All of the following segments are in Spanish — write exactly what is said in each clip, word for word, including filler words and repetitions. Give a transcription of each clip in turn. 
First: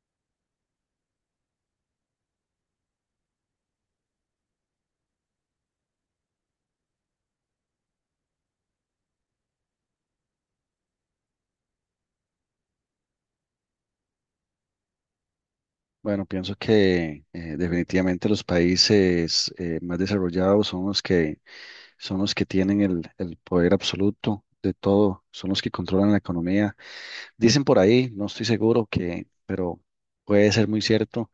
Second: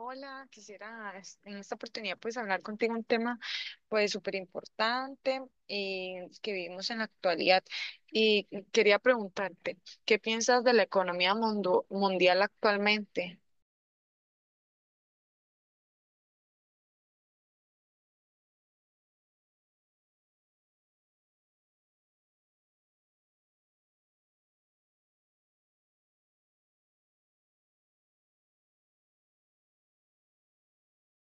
Hola, quisiera es- en esta oportunidad pues hablar contigo un tema pues súper importante, eh, que vivimos en la actualidad y quería preguntarte, ¿qué piensas de la economía mundo- mundial actualmente? Bueno, pienso que eh, definitivamente los países eh, más desarrollados son los que son los que tienen el, el poder absoluto de todo, son los que controlan la economía. Dicen por ahí, no estoy seguro que, pero puede ser muy cierto,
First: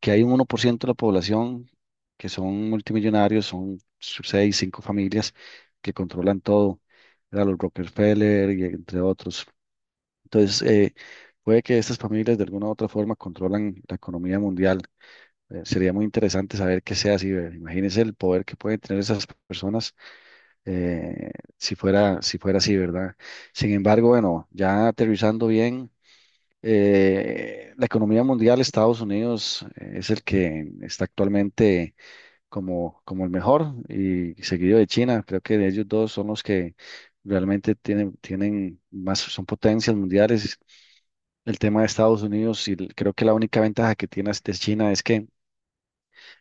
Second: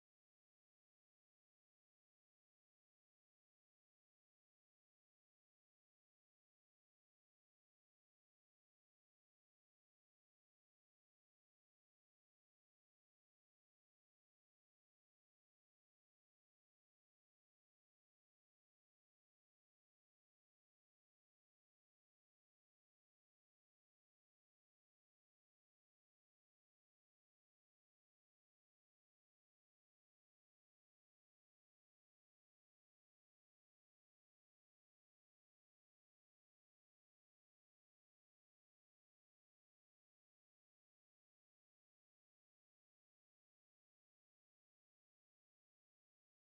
que hay un uno por ciento de la población que son multimillonarios, son seis, cinco familias que controlan todo, ¿verdad? Los Rockefeller y entre otros. Entonces, eh, puede que estas familias de alguna u otra forma controlan la economía mundial. Eh, Sería muy interesante saber qué sea así, ¿verdad? Imagínense el poder que pueden tener esas personas eh, si fuera, si fuera así, ¿verdad? Sin embargo, bueno, ya aterrizando bien, eh, la economía mundial, Estados Unidos eh, es el que está actualmente como, como el mejor y seguido de China. Creo que ellos dos son los que realmente tienen, tienen más, son potencias mundiales. El tema de Estados Unidos y creo que la única ventaja que tiene de China es que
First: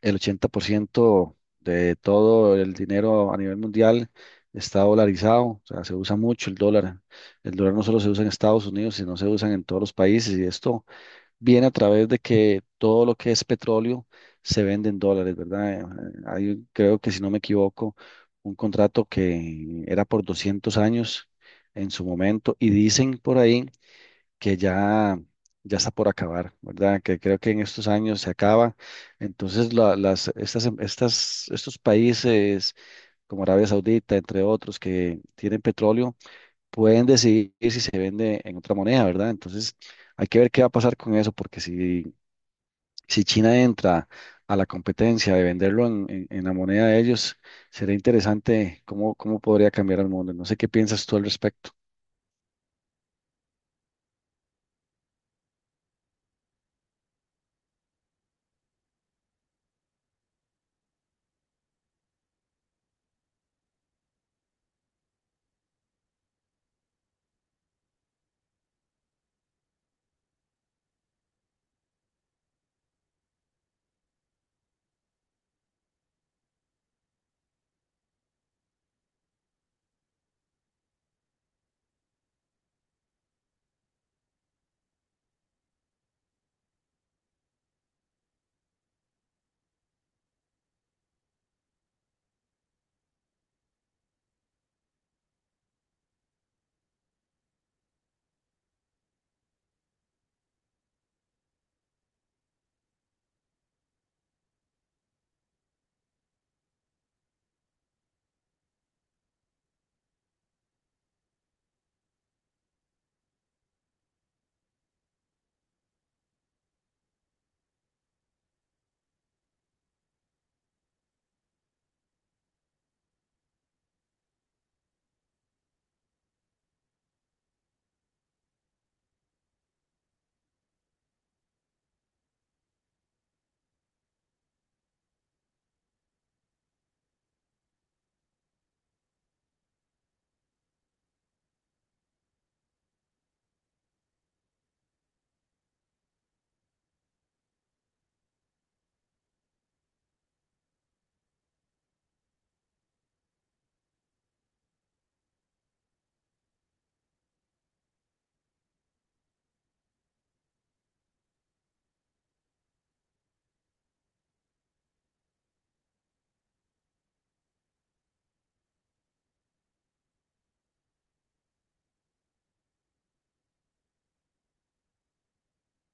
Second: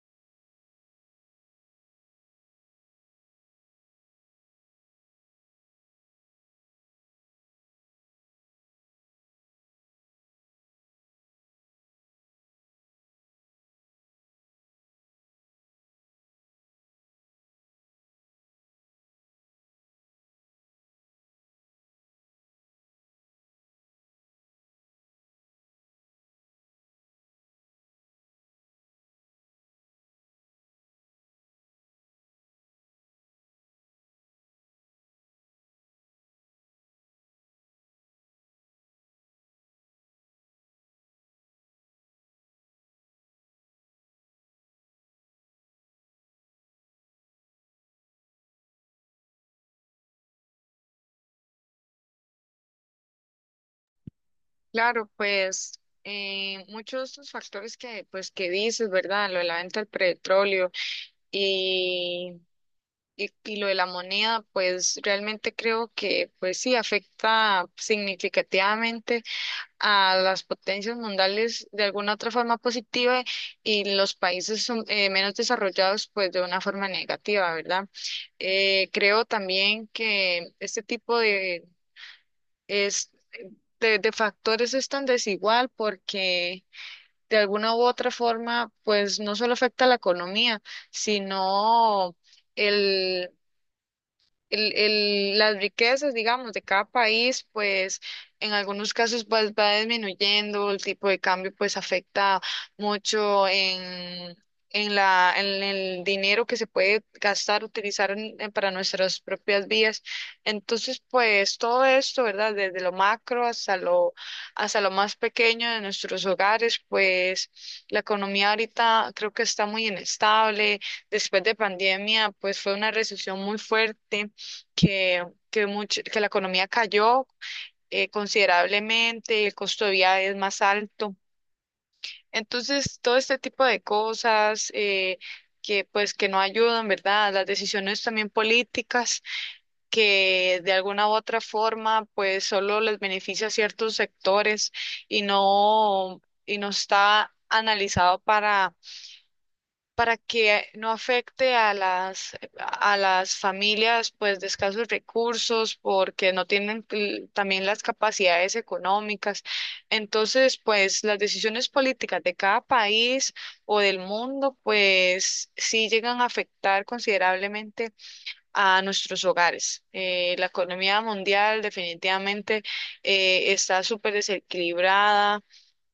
el ochenta por ciento de todo el dinero a nivel mundial está dolarizado, o sea, se usa mucho el dólar. El dólar no solo se usa en Estados Unidos, sino se usa en todos los países y esto viene a través de que todo lo que es petróleo se vende en dólares, ¿verdad? Eh, Hay, un- creo que si no me equivoco, un contrato que era por doscientos años en su momento y dicen por ahí que ya, ya está por acabar, ¿verdad? Que creo que en estos años se acaba. Entonces, la- las, estas, em- estas, estos países como Arabia Saudita, entre otros, que tienen petróleo, pueden decidir si se vende en otra moneda, ¿verdad? Entonces, hay que ver qué va a pasar con eso, porque si, si China entra a la competencia de venderlo en, en- en la moneda de ellos, sería interesante cómo, cómo podría cambiar el mundo. No sé qué piensas tú al respecto. Claro, pues eh, muchos de estos factores que pues que dices, ¿verdad? Lo de la venta del petróleo y, y, y lo de la moneda, pues realmente creo que pues sí afecta significativamente a las potencias mundiales de alguna otra forma positiva y los países son- eh, menos desarrollados pues de una forma negativa, ¿verdad? Eh, creo también que este tipo de, es- de, de factores es tan desigual porque de alguna u otra forma pues no solo afecta a la economía, sino el, el- las riquezas, digamos, de cada país, pues en algunos casos pues, va disminuyendo, el tipo de cambio pues afecta mucho en, en la, en el dinero que se puede gastar, utilizar en- en- para nuestras propias vías. Entonces, pues todo esto, ¿verdad? Desde lo macro hasta lo, hasta lo más pequeño de nuestros hogares, pues la economía ahorita creo que está muy inestable. Después de pandemia, pues fue una recesión muy fuerte que, que, mucho, que la economía cayó eh, considerablemente, el costo de vida es más alto. Entonces, todo este tipo de cosas, eh, que pues que no ayudan, ¿verdad? Las decisiones también políticas que de alguna u otra forma pues solo les beneficia a ciertos sectores y no, y no está analizado para para que no afecte a las, a las familias pues de escasos recursos porque no tienen l- también las capacidades económicas. Entonces, pues las decisiones políticas de cada país o del mundo pues sí llegan a afectar considerablemente a nuestros hogares. Eh, la economía mundial definitivamente eh, está súper desequilibrada,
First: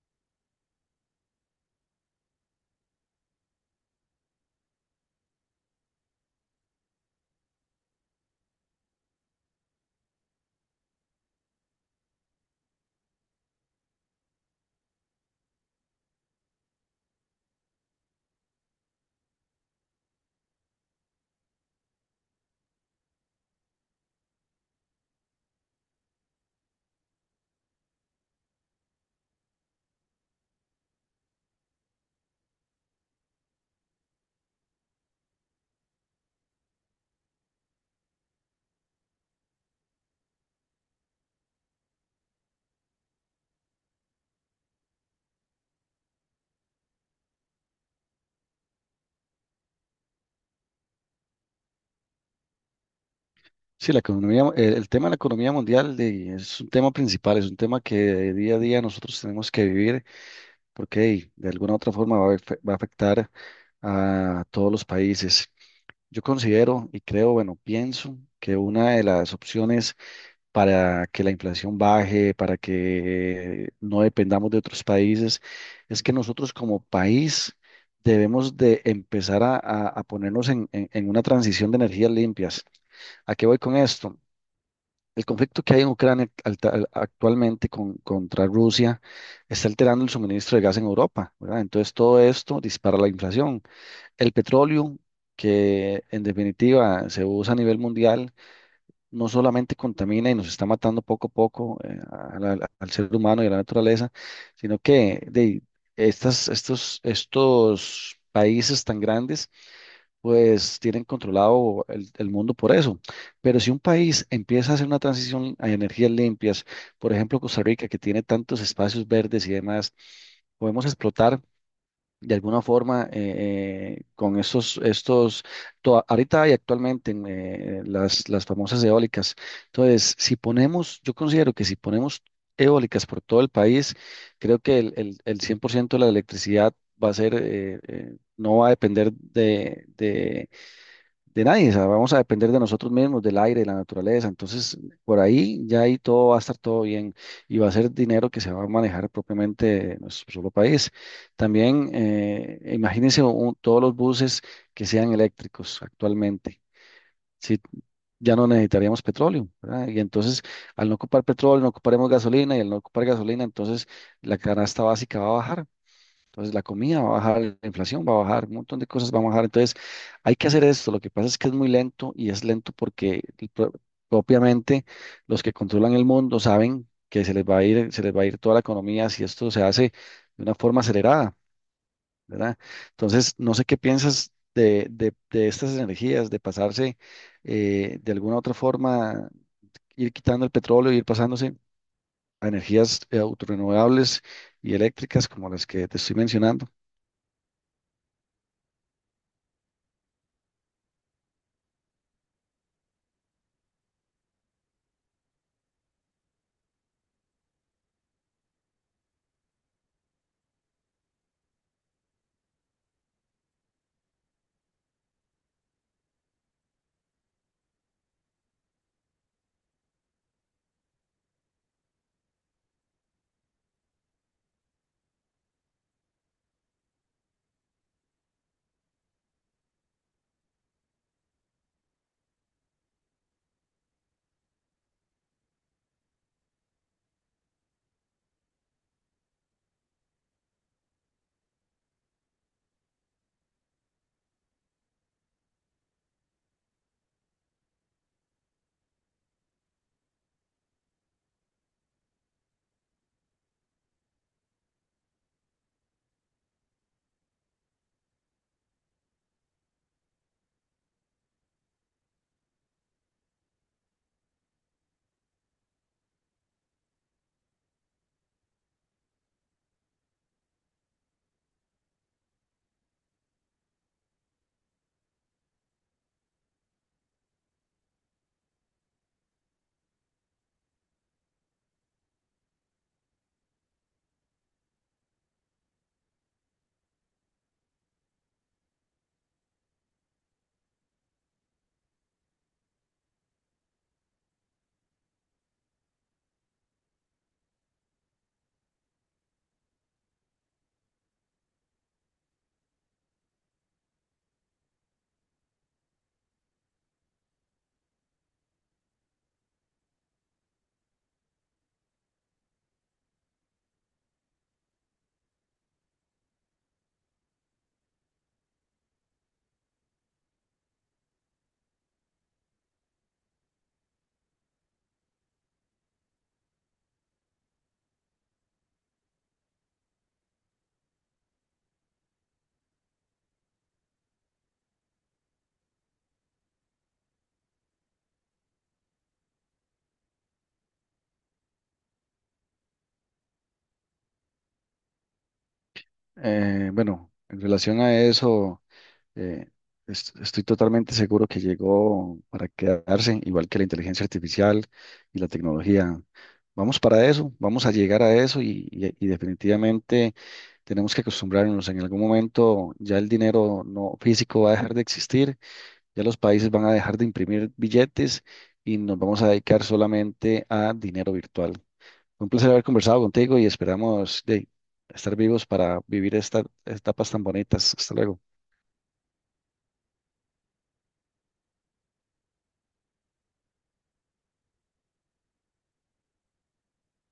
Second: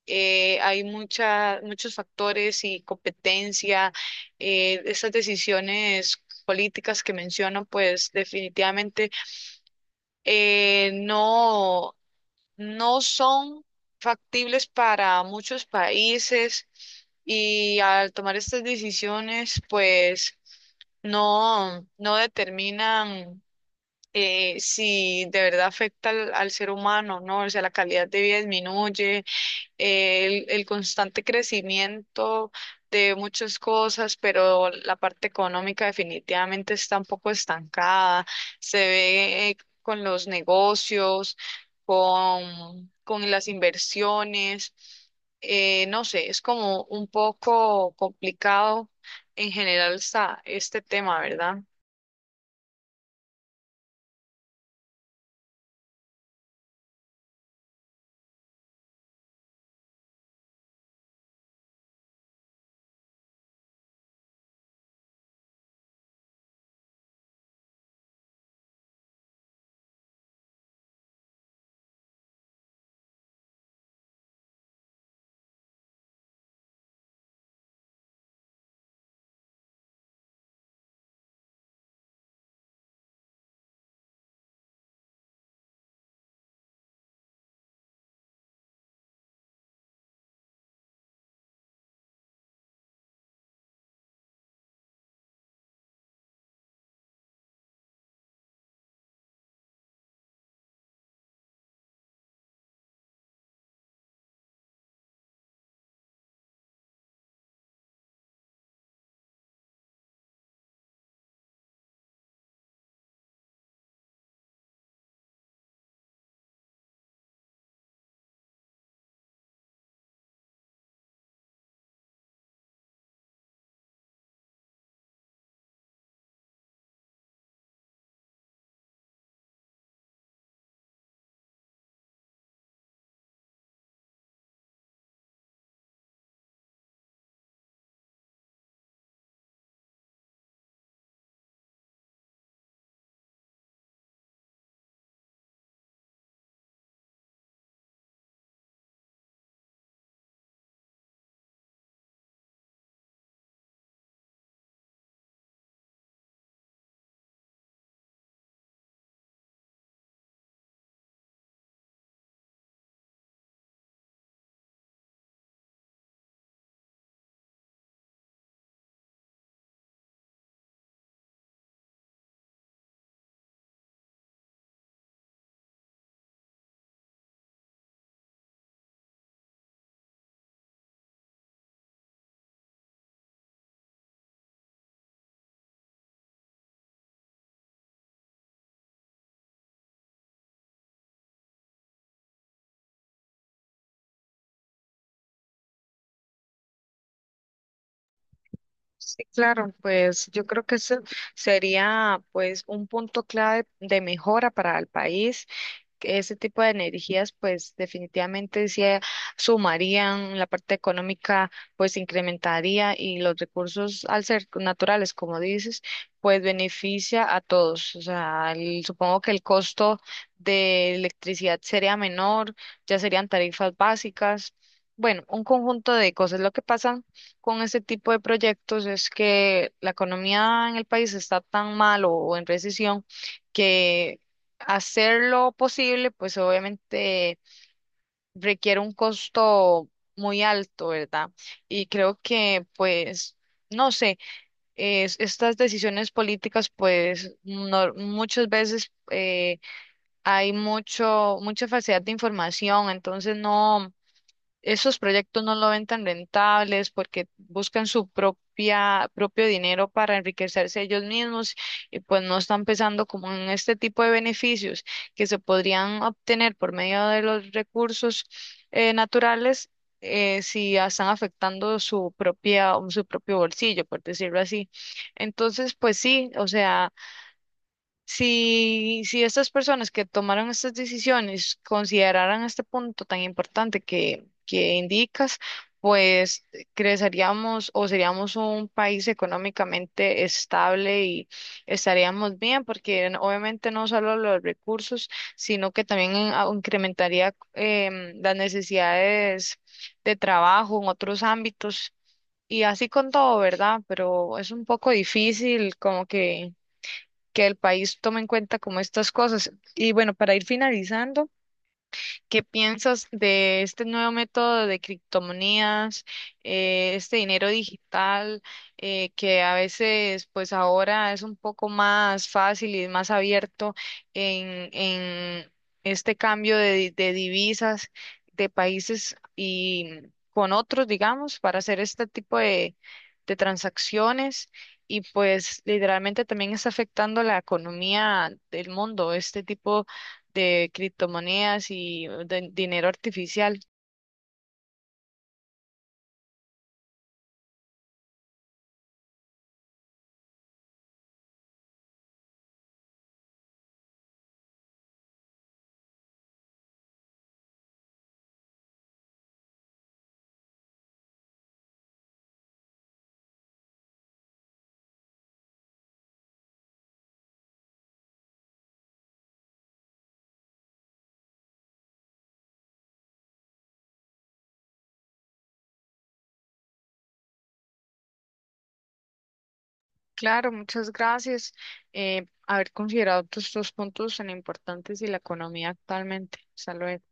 eh, hay mucha, muchos factores y competencia. Eh, esas decisiones políticas que menciono, pues definitivamente, eh, no, no son factibles para muchos países y al tomar estas decisiones, pues no, no determinan eh, si de verdad afecta al, al ser humano, ¿no? O sea, la calidad de vida disminuye el, el constante crecimiento de muchas cosas, pero la parte económica definitivamente está un poco estancada. Se ve, eh, con los negocios, con, con las inversiones. Eh, no sé, es como un poco complicado, en general está este tema, ¿verdad? Sí, la economía, el, el tema de la economía mundial de- es un tema principal, es un tema que de día a día nosotros tenemos que vivir porque hey, de alguna u otra forma va a, afe- va a afectar a todos los países. Yo considero y creo, bueno, pienso que una de las opciones para que la inflación baje, para que no dependamos de otros países, es que nosotros como país debemos de empezar a, a- a ponernos en en- en una transición de energías limpias. ¿A qué voy con esto? El conflicto que hay en Ucrania alta- actualmente con- contra Rusia está alterando el suministro de gas en Europa, ¿verdad? Entonces todo esto dispara la inflación. El petróleo, que en definitiva se usa a nivel mundial, no solamente contamina y nos está matando poco a poco eh, a la- al ser humano y a la naturaleza, sino que de estas, estos, estos países tan grandes pues tienen controlado el, el mundo por eso. Pero si un país empieza a hacer una transición a energías limpias, por ejemplo Costa Rica, que tiene tantos espacios verdes y demás, podemos explotar de alguna forma eh, eh, con estos, estos, to- ahorita y actualmente en, eh, eh, las, las famosas eólicas. Entonces, si ponemos, yo considero que si ponemos eólicas por todo el país, creo que el, el, el cien por ciento de la electricidad va a ser, eh, eh, no va a depender de, de de nadie, o sea, vamos a depender de nosotros mismos, del aire, de la naturaleza. Entonces, por ahí ya ahí todo va a estar todo bien y va a ser dinero que se va a manejar propiamente en nuestro solo país. También, eh, imagínense un- todos los buses que sean eléctricos actualmente. Sí, ya no necesitaríamos petróleo, ¿verdad? Y entonces, al no ocupar petróleo, no ocuparemos gasolina y al no ocupar gasolina, entonces la canasta básica va a bajar. Entonces la comida va a bajar, la inflación va a bajar, un montón de cosas van a bajar. Entonces hay que hacer esto. Lo que pasa es que es muy lento y es lento porque el pro- propiamente los que controlan el mundo saben que se les va a ir, se les va a ir toda la economía si esto se hace de una forma acelerada, ¿verdad? Entonces no sé qué piensas de, de, de estas energías, de pasarse eh, de alguna otra forma, ir quitando el petróleo, ir pasándose a energías eh, autorrenovables y eléctricas como las que te estoy mencionando. Sí, claro, pues yo creo que ese sería pues un punto clave de mejora para el país. Que Ese tipo de energías pues definitivamente se sumarían, la parte económica pues incrementaría y los recursos al ser naturales, como dices, pues beneficia a todos. O sea, el- supongo que el costo de electricidad sería menor, ya serían tarifas básicas. Bueno, un conjunto de cosas. Lo que pasa con ese tipo de proyectos es que la economía en el país está tan mal o en recesión que hacer lo posible, pues obviamente requiere un costo muy alto, ¿verdad? Y creo que, pues, no sé, es- estas decisiones políticas, pues, no- muchas veces, eh, hay mucho, mucha falsedad de información, entonces no, esos proyectos no lo ven tan rentables porque buscan su propia, propio dinero para enriquecerse ellos mismos y pues no están pensando como en este tipo de beneficios que se podrían obtener por medio de los recursos, eh, naturales, eh, si ya están afectando su propia, su propio bolsillo, por decirlo así. Entonces, pues sí, o sea. Si, si estas personas que tomaron estas decisiones consideraran este punto tan importante que, que indicas, pues creceríamos o seríamos un país económicamente estable y estaríamos bien, porque n- obviamente no solo los recursos, sino que también en- au- incrementaría em, las necesidades de trabajo en otros ámbitos. Y así con todo, ¿verdad? Pero es un poco difícil como que que el país tome en cuenta como estas cosas. Y bueno, para ir finalizando. ¿Qué piensas de este nuevo método de criptomonedas, eh, este dinero digital, eh, que a veces, pues ahora es un poco más fácil y más abierto en, en este cambio de, de divisas de países y con otros, digamos, para hacer este tipo de, de transacciones? Y pues literalmente también está afectando la economía del mundo, este tipo de criptomonedas y de dinero artificial. Eh, bueno, en relación a eso, eh, est- estoy totalmente seguro que llegó para quedarse, igual que la inteligencia artificial y la tecnología. Vamos para eso, vamos a llegar a eso y, y- y definitivamente tenemos que acostumbrarnos. En algún momento ya el dinero no físico va a dejar de existir, ya los países van a dejar de imprimir billetes y nos vamos a dedicar solamente a dinero virtual. Fue un placer haber conversado contigo y esperamos de estar vivos para vivir estas etapas tan bonitas. Hasta luego. Claro, muchas gracias. Eh, haber considerado todos estos puntos tan importantes y la economía actualmente. Hasta luego.